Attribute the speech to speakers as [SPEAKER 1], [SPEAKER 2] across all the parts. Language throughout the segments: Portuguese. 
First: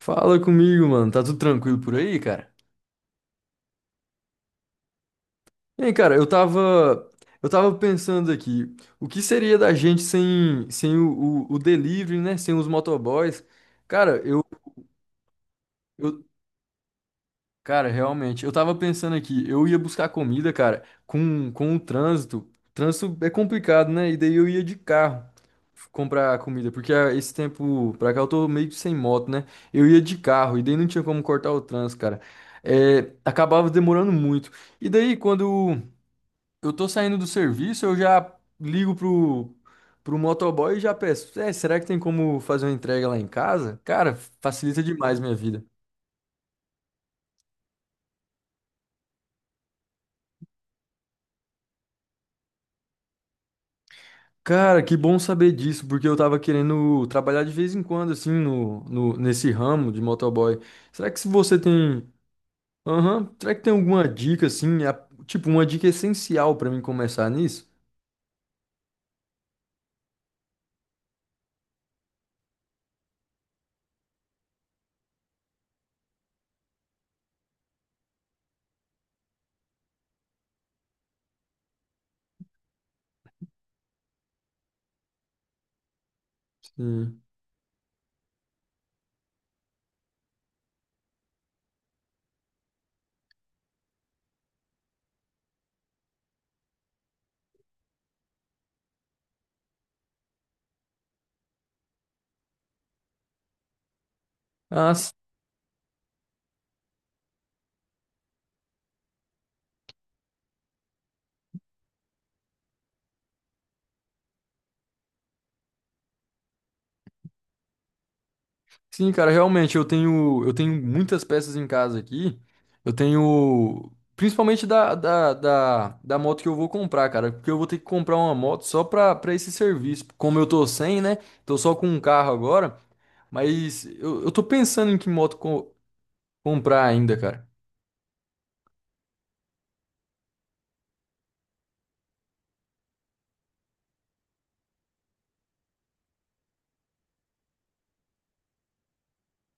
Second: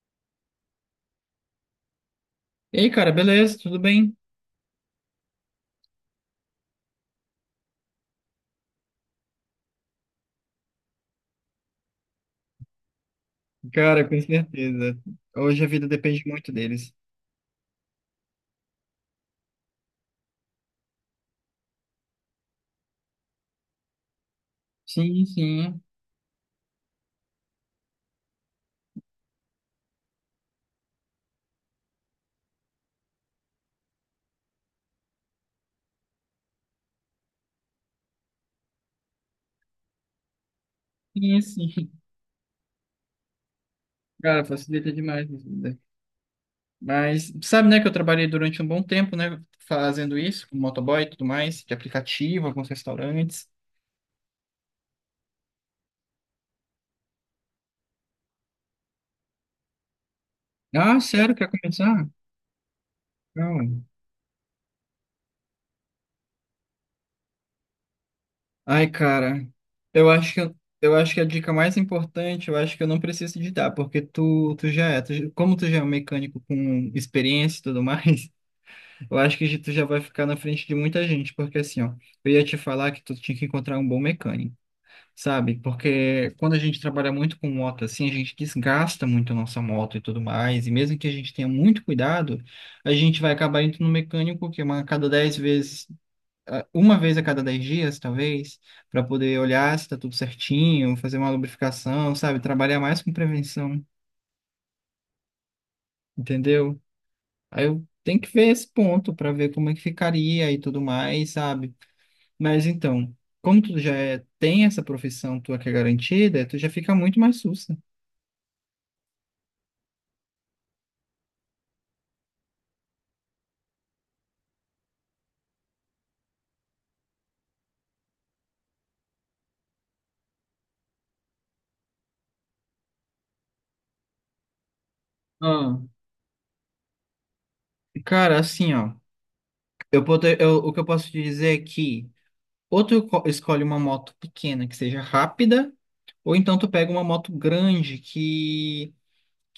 [SPEAKER 1] Fala comigo, mano. Tá tudo tranquilo por aí, cara?
[SPEAKER 2] E aí, cara, beleza? Tudo bem?
[SPEAKER 1] Ei, cara, eu tava pensando aqui, o que seria da gente sem o delivery, né? Sem os motoboys?
[SPEAKER 2] Cara, com
[SPEAKER 1] Cara,
[SPEAKER 2] certeza. Hoje a vida depende
[SPEAKER 1] eu,
[SPEAKER 2] muito deles.
[SPEAKER 1] Cara, realmente, eu tava pensando aqui, eu ia buscar comida, cara, com o trânsito. Trânsito é complicado, né? E daí eu ia de
[SPEAKER 2] Sim,
[SPEAKER 1] carro
[SPEAKER 2] sim.
[SPEAKER 1] comprar comida, porque esse tempo pra cá eu tô meio que sem moto, né? Eu ia de carro, e daí não tinha como cortar o trânsito, cara. É, acabava demorando muito. E daí, quando eu tô saindo do serviço, eu já ligo pro motoboy e já peço:
[SPEAKER 2] Sim,
[SPEAKER 1] será que
[SPEAKER 2] sim.
[SPEAKER 1] tem como fazer uma entrega lá em casa? Cara,
[SPEAKER 2] Cara,
[SPEAKER 1] facilita
[SPEAKER 2] facilita
[SPEAKER 1] demais
[SPEAKER 2] demais
[SPEAKER 1] minha
[SPEAKER 2] a
[SPEAKER 1] vida.
[SPEAKER 2] vida. Mas sabe, né, que eu trabalhei durante um bom tempo, né, fazendo isso, com motoboy e tudo mais, de aplicativo, alguns restaurantes.
[SPEAKER 1] Cara, que bom saber disso, porque eu tava querendo trabalhar de vez em quando, assim, no, no, nesse ramo de motoboy.
[SPEAKER 2] Ah,
[SPEAKER 1] Será que se
[SPEAKER 2] sério? Quer
[SPEAKER 1] você
[SPEAKER 2] começar?
[SPEAKER 1] tem. Aham, será que tem
[SPEAKER 2] Não.
[SPEAKER 1] alguma dica, assim, tipo, uma dica essencial pra mim começar nisso?
[SPEAKER 2] Ai, cara, eu acho que eu, eu acho que a dica mais importante, eu acho que eu não preciso te dar, porque tu já é, tu, já- como tu já é um mecânico com experiência e tudo mais, eu acho que tu já vai ficar na frente de muita gente, porque assim, ó, eu ia te falar que tu tinha que encontrar um bom mecânico, sabe? Porque quando a gente trabalha
[SPEAKER 1] Sim.
[SPEAKER 2] muito com moto, assim, a gente desgasta muito a nossa moto e tudo mais, e mesmo que a gente tenha muito cuidado, a gente vai acabar indo no mecânico que é uma a cada 10 vezes, ah, uma vez a cada 10 dias, talvez, para poder olhar se tá tudo certinho, fazer uma lubrificação, sabe? Trabalhar mais com prevenção,
[SPEAKER 1] Ah,
[SPEAKER 2] entendeu? Aí eu tenho que ver esse ponto para ver como é que ficaria e tudo mais, sabe? Mas então, como tu já é- tem essa profissão tua que é garantida, tu já fica muito mais sussa.
[SPEAKER 1] sim, cara, realmente eu tenho muitas peças em casa aqui. Eu tenho principalmente da moto que eu vou comprar, cara, porque eu vou ter que comprar uma moto só pra esse serviço. Como eu tô sem, né? Tô só com um carro agora, mas eu tô pensando em que moto
[SPEAKER 2] Ah,
[SPEAKER 1] comprar ainda, cara.
[SPEAKER 2] cara, assim, ó, eu, poder, eu- o que eu posso te dizer é que ou tu co- escolhe uma moto pequena que seja rápida, ou então tu pega uma moto grande que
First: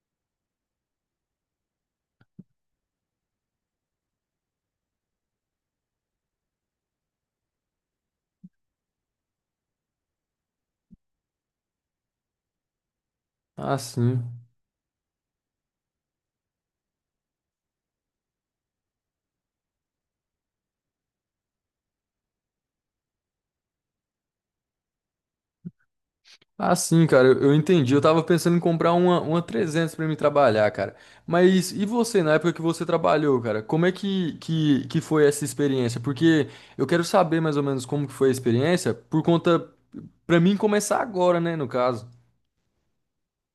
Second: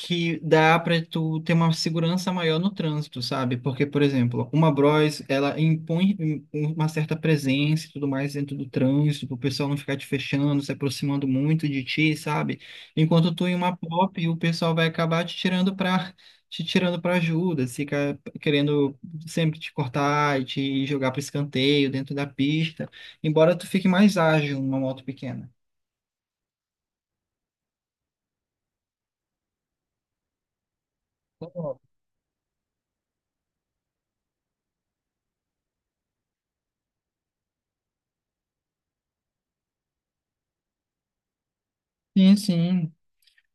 [SPEAKER 2] que dá para tu ter uma segurança maior no trânsito, sabe? Porque, por exemplo, uma Bros, ela impõe um- um, uma certa presença e tudo mais dentro do trânsito, para o pessoal não ficar te fechando, se aproximando muito de ti, sabe? Enquanto tu em uma
[SPEAKER 1] Ah,
[SPEAKER 2] pop, o
[SPEAKER 1] sim.
[SPEAKER 2] pessoal vai acabar te tirando para ajuda, fica querendo sempre te cortar e te jogar para escanteio dentro da pista, embora tu fique mais ágil numa moto pequena.
[SPEAKER 1] Ah, sim, cara, eu entendi. Eu tava pensando em comprar uma 300 pra mim trabalhar, cara. Mas e você, na época que você trabalhou, cara? Como é que, que foi essa experiência? Porque eu quero saber mais ou menos como que foi a experiência, por conta, pra mim começar agora, né, no caso.
[SPEAKER 2] Sim, sim.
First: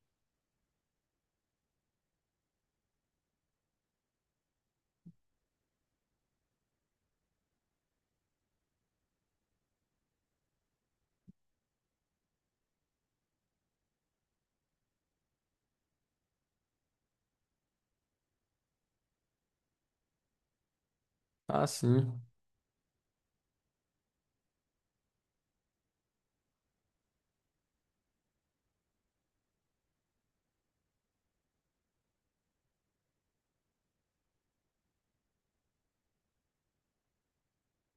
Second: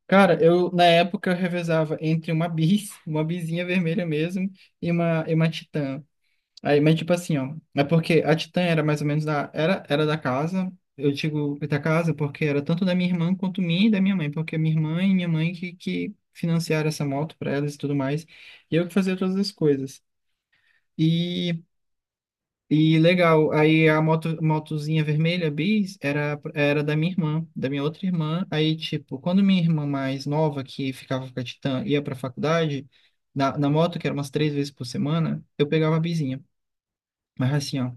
[SPEAKER 2] cara, eu na época eu revezava entre uma bis, uma bisinha vermelha mesmo, e uma titã. Aí, mas tipo assim, ó, é porque a titã era mais ou menos da, era, era da casa, eu digo da casa porque era tanto da minha irmã quanto minha e da minha mãe, porque minha irmã e minha mãe que financiaram essa moto pra elas e tudo mais, e eu que fazia todas as coisas. E
[SPEAKER 1] Ah, sim.
[SPEAKER 2] e legal, aí a moto, motozinha vermelha, bis, era, era da minha irmã, da minha outra irmã. Aí, tipo, quando minha irmã mais nova, que ficava com a Titã, ia pra faculdade, na moto, que era umas 3 vezes por semana, eu pegava a bisinha. Mas assim, ó,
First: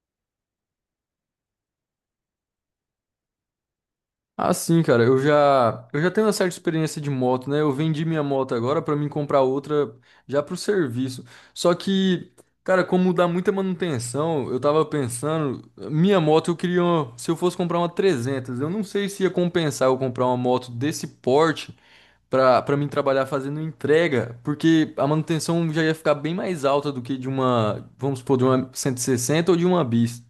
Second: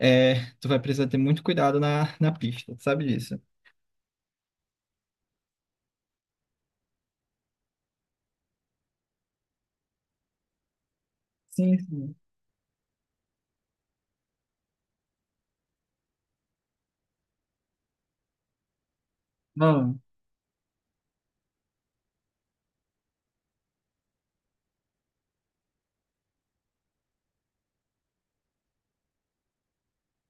[SPEAKER 2] é, tu vai precisar ter muito cuidado na pista, sabe disso?
[SPEAKER 1] Ah, sim, cara, eu já tenho uma certa experiência de moto, né? Eu vendi minha moto agora pra mim comprar outra já pro serviço. Só
[SPEAKER 2] Sim, sim.
[SPEAKER 1] que, cara, como dá muita manutenção, eu tava pensando, minha moto eu queria, se eu fosse comprar uma 300, eu não sei se ia compensar eu
[SPEAKER 2] Não,
[SPEAKER 1] comprar uma moto desse porte pra mim trabalhar fazendo entrega, porque a manutenção já ia ficar bem mais alta do que de uma, vamos supor, de uma 160 ou de uma bis.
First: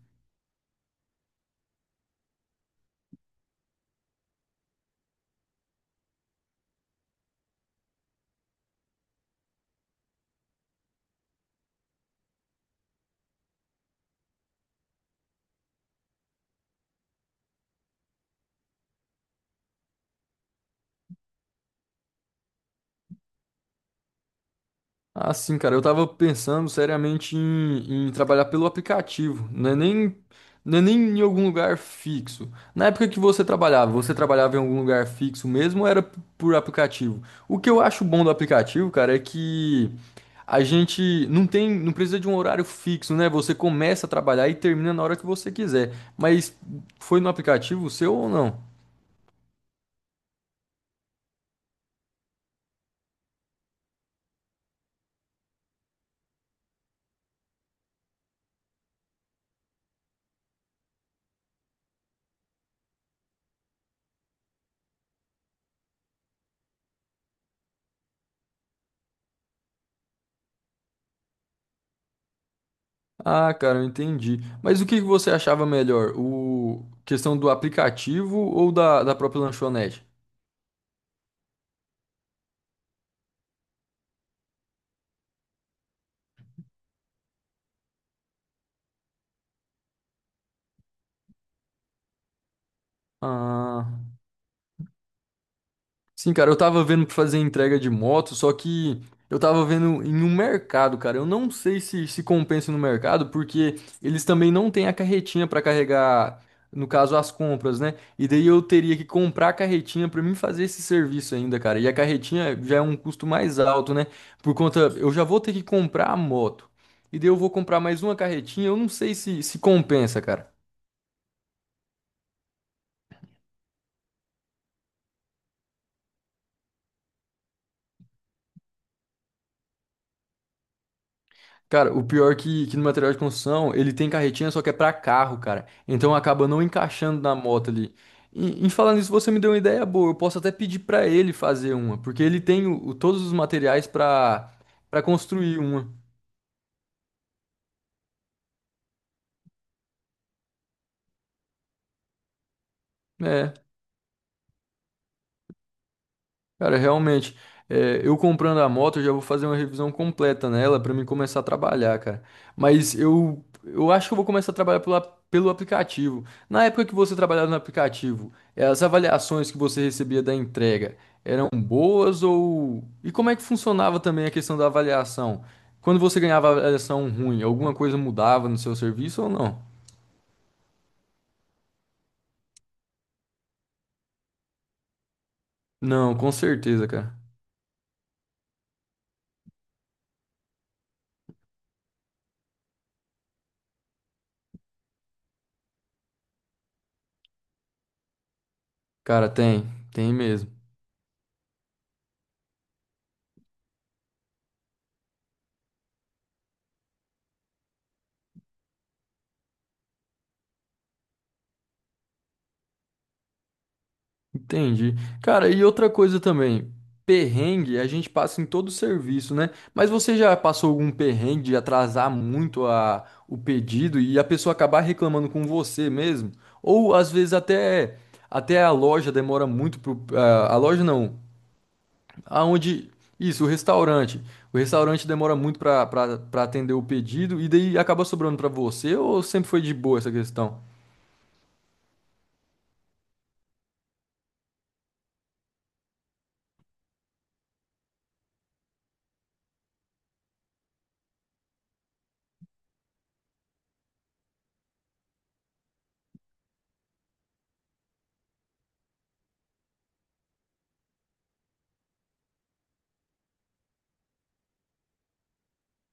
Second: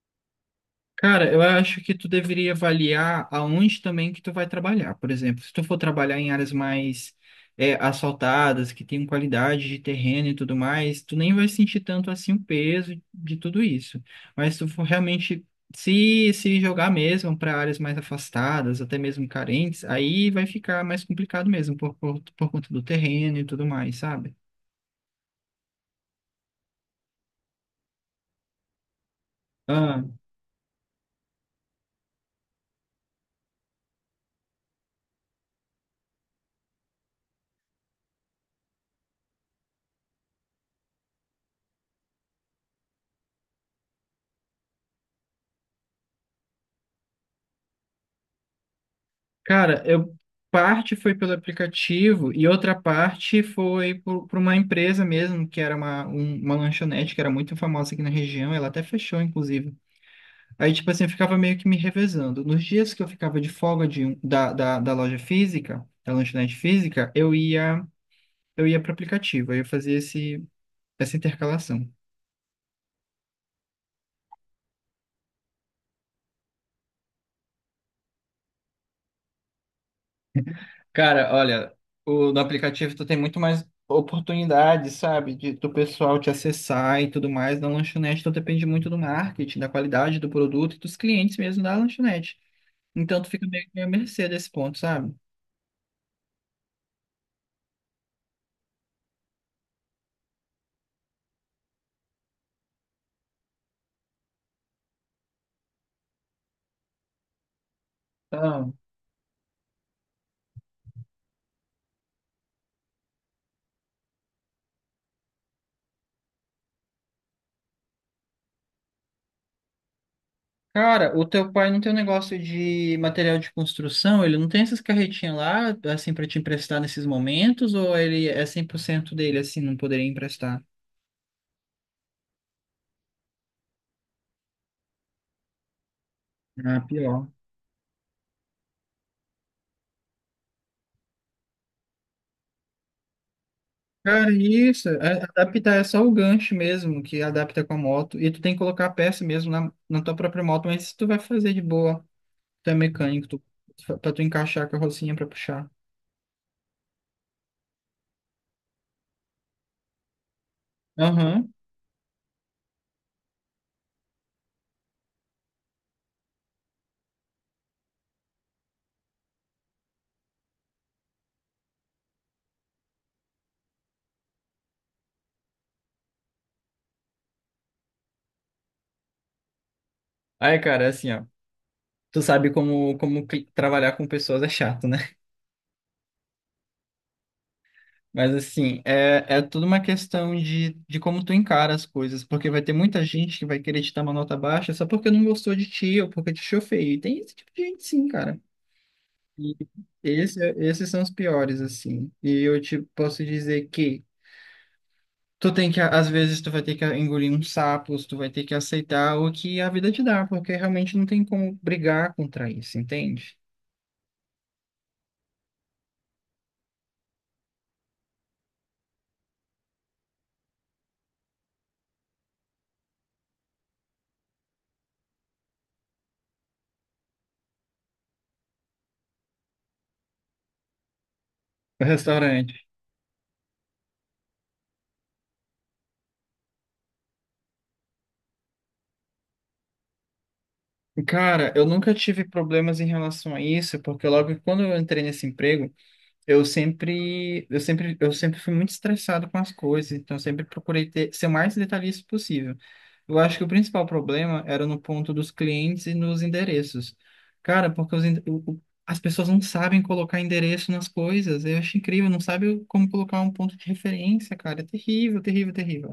[SPEAKER 2] cara, eu acho que tu deveria avaliar aonde também que tu vai trabalhar. Por exemplo, se tu for trabalhar em áreas mais é, asfaltadas, que tem qualidade de terreno e tudo mais, tu nem vai sentir tanto assim o peso de tudo isso. Mas se tu for realmente se jogar mesmo para áreas mais afastadas, até mesmo carentes, aí vai ficar mais complicado mesmo por conta do terreno e tudo mais, sabe?
[SPEAKER 1] Ah, sim, cara, eu tava pensando seriamente em trabalhar pelo aplicativo, não é nem em algum lugar fixo. Na época que você trabalhava em algum lugar fixo mesmo ou era por aplicativo? O que eu acho bom do aplicativo, cara, é que a gente não precisa de um horário fixo, né? Você começa a trabalhar e termina na hora que você quiser. Mas foi no aplicativo seu ou não?
[SPEAKER 2] Cara, eu parte foi pelo aplicativo e outra parte foi por uma empresa mesmo, que era uma, um- uma lanchonete que era muito famosa aqui na região, ela até fechou, inclusive. Aí, tipo assim, eu ficava meio que me revezando. Nos dias que eu ficava de folga de, um- da, da loja física, da lanchonete física, eu ia para o aplicativo, aí eu fazia esse, essa intercalação.
[SPEAKER 1] Ah, cara, eu entendi. Mas o que que você achava melhor? O questão do aplicativo ou da própria lanchonete?
[SPEAKER 2] Cara, olha, o, no aplicativo tu tem muito mais oportunidades, sabe? De, do pessoal te acessar e tudo mais. Na lanchonete tu depende muito do marketing, da qualidade do produto e dos clientes mesmo da lanchonete. Então tu fica meio que à
[SPEAKER 1] Ah.
[SPEAKER 2] mercê desse ponto, sabe?
[SPEAKER 1] Sim, cara, eu tava vendo pra fazer entrega de moto, só que eu tava vendo em um mercado, cara. Eu não sei se compensa no mercado, porque eles também não têm a carretinha pra carregar, no caso, as compras, né? E daí eu
[SPEAKER 2] Então,
[SPEAKER 1] teria que comprar a carretinha pra mim fazer esse serviço ainda, cara. E a carretinha já é um custo mais alto, né? Por conta, eu já vou ter que comprar a moto. E daí eu vou comprar mais uma carretinha, eu não sei se compensa, cara.
[SPEAKER 2] cara, o teu pai não tem um negócio de material de construção? Ele não tem essas carretinhas lá, assim, pra te emprestar nesses momentos? Ou ele é 100% dele, assim, não poderia emprestar?
[SPEAKER 1] Cara, o pior que, no material de construção, ele tem carretinha, só que é pra carro, cara. Então acaba não
[SPEAKER 2] Ah,
[SPEAKER 1] encaixando
[SPEAKER 2] pior.
[SPEAKER 1] na moto ali. E falando isso, você me deu uma ideia boa. Eu posso até pedir pra ele fazer uma, porque ele tem todos os materiais
[SPEAKER 2] Cara,
[SPEAKER 1] pra
[SPEAKER 2] isso,
[SPEAKER 1] para
[SPEAKER 2] é-
[SPEAKER 1] construir
[SPEAKER 2] adaptar é
[SPEAKER 1] uma.
[SPEAKER 2] só o gancho mesmo que adapta com a moto. E tu tem que colocar a peça mesmo na, na tua própria moto, mas se tu vai fazer de boa, tu é mecânico, tu,
[SPEAKER 1] É.
[SPEAKER 2] pra tu encaixar a carrocinha pra puxar.
[SPEAKER 1] Cara, realmente, eu comprando a moto, eu já vou fazer uma revisão completa nela pra mim começar a
[SPEAKER 2] Aham.
[SPEAKER 1] trabalhar, cara. Mas eu acho que eu vou começar a trabalhar pelo aplicativo. Na época que você trabalhava no aplicativo, as avaliações que você recebia da entrega eram boas ou? E como é que funcionava também a questão da avaliação? Quando você ganhava avaliação ruim, alguma coisa mudava no seu serviço ou não?
[SPEAKER 2] Aí, cara, é assim, ó. Tu sabe como, como cli- trabalhar com pessoas é chato, né?
[SPEAKER 1] Não, com certeza, cara.
[SPEAKER 2] Mas assim, é, é tudo uma questão de como tu encara as coisas, porque vai ter muita gente que vai querer te dar uma nota baixa só porque não gostou de ti ou porque te achou feio. E tem esse tipo de gente sim, cara.
[SPEAKER 1] Cara,
[SPEAKER 2] E
[SPEAKER 1] tem, tem
[SPEAKER 2] esse,
[SPEAKER 1] mesmo.
[SPEAKER 2] esses são os piores, assim. E eu te posso dizer que tu tem que, às vezes, tu vai ter que engolir uns sapos, tu vai ter que aceitar o que a vida te dá, porque realmente não tem como brigar contra isso, entende?
[SPEAKER 1] Entendi. Cara, e outra coisa também, perrengue a gente passa em todo o serviço, né? Mas você já passou algum perrengue de atrasar muito o pedido e a pessoa acabar reclamando com você mesmo? Ou às vezes até, a loja demora muito pro, a loja não,
[SPEAKER 2] O restaurante.
[SPEAKER 1] aonde, isso, o restaurante. O restaurante demora muito para atender o pedido e daí acaba sobrando para você ou sempre foi de boa essa questão?
[SPEAKER 2] Cara, eu nunca tive problemas em relação a isso, porque logo quando eu entrei nesse emprego, Eu sempre fui muito estressado com as coisas, então eu sempre procurei ter, ser o mais detalhista possível. Eu acho que o principal problema era no ponto dos clientes e nos endereços. Cara, porque os, ende- o- as pessoas não sabem colocar endereço nas coisas. Eu acho incrível, não sabe o- como colocar um ponto de referência, cara. É terrível, terrível, terrível.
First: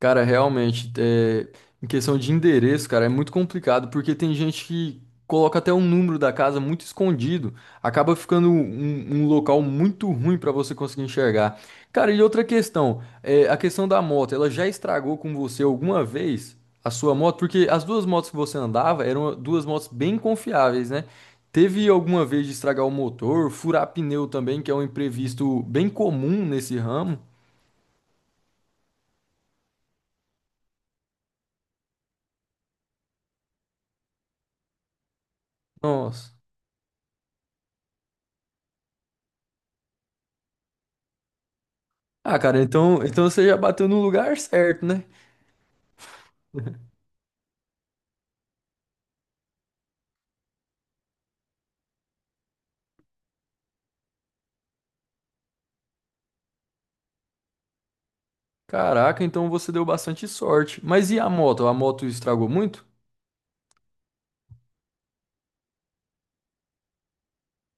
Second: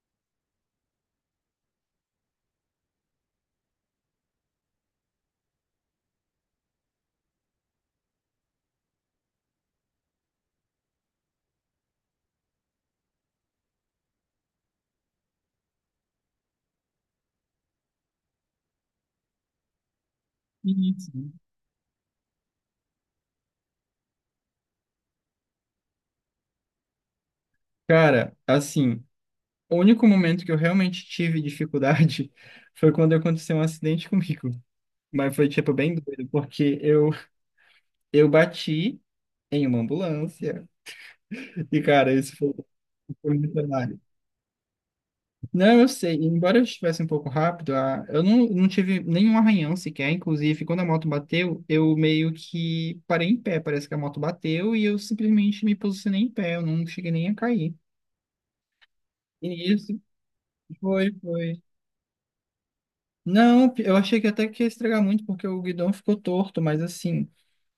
[SPEAKER 1] Cara, realmente, em questão de endereço, cara, é muito complicado, porque tem gente que coloca até o número da casa muito escondido, acaba ficando um local muito ruim pra você conseguir enxergar. Cara, e outra questão, a questão da moto, ela já estragou com você alguma vez a sua moto? Porque as duas motos que você andava eram duas motos bem confiáveis, né?
[SPEAKER 2] Isso.
[SPEAKER 1] Teve alguma vez de estragar o motor, furar pneu também, que é um imprevisto bem comum nesse ramo?
[SPEAKER 2] Cara, assim, o único momento que eu realmente tive dificuldade foi quando aconteceu um acidente comigo. Mas foi, tipo, bem doido,
[SPEAKER 1] Nossa.
[SPEAKER 2] porque eu bati em uma ambulância. E, cara, isso
[SPEAKER 1] Ah,
[SPEAKER 2] foi,
[SPEAKER 1] cara, então,
[SPEAKER 2] foi
[SPEAKER 1] você
[SPEAKER 2] muito
[SPEAKER 1] já bateu
[SPEAKER 2] trabalho.
[SPEAKER 1] no lugar certo, né?
[SPEAKER 2] Não, eu sei. Embora eu estivesse um pouco rápido, a- eu não, não tive nenhum arranhão sequer. Inclusive, quando a moto bateu, eu meio que parei em pé. Parece que a moto bateu e eu simplesmente me posicionei em pé. Eu não cheguei nem a cair.
[SPEAKER 1] Caraca, então você
[SPEAKER 2] E
[SPEAKER 1] deu
[SPEAKER 2] isso
[SPEAKER 1] bastante sorte. Mas
[SPEAKER 2] foi,
[SPEAKER 1] e a
[SPEAKER 2] foi.
[SPEAKER 1] moto? A moto estragou muito?
[SPEAKER 2] Não, eu achei que até que ia estragar muito porque o guidão ficou torto, mas assim.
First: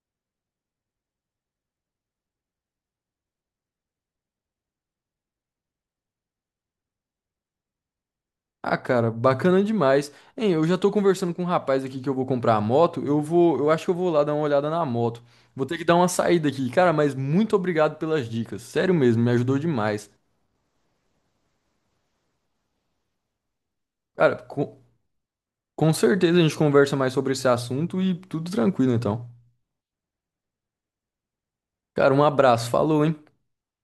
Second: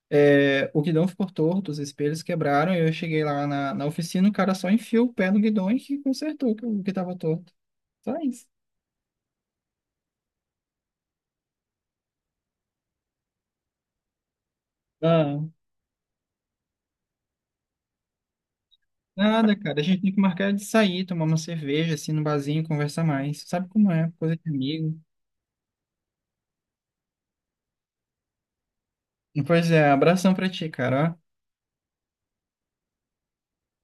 [SPEAKER 2] É, o guidão ficou torto, os espelhos quebraram, e eu cheguei lá na oficina, o cara só enfiou o pé no guidão e que consertou o que estava torto. Só isso.
[SPEAKER 1] Ah, cara, bacana demais. Hein, eu já tô conversando com um rapaz aqui que eu vou comprar a moto. Eu acho que eu vou lá dar uma olhada na moto.
[SPEAKER 2] Ah,
[SPEAKER 1] Vou ter que dar uma saída aqui. Cara, mas muito obrigado pelas dicas. Sério mesmo, me
[SPEAKER 2] nada,
[SPEAKER 1] ajudou
[SPEAKER 2] cara. A gente
[SPEAKER 1] demais.
[SPEAKER 2] tem que marcar de sair, tomar uma cerveja, assim, no barzinho, conversar mais. Sabe como é? Coisa
[SPEAKER 1] Cara,
[SPEAKER 2] de
[SPEAKER 1] com,
[SPEAKER 2] amigo.
[SPEAKER 1] com certeza a gente conversa mais sobre esse assunto e tudo tranquilo, então.
[SPEAKER 2] Pois é, abração pra ti, cara. Ó.
[SPEAKER 1] Cara, um abraço. Falou, hein?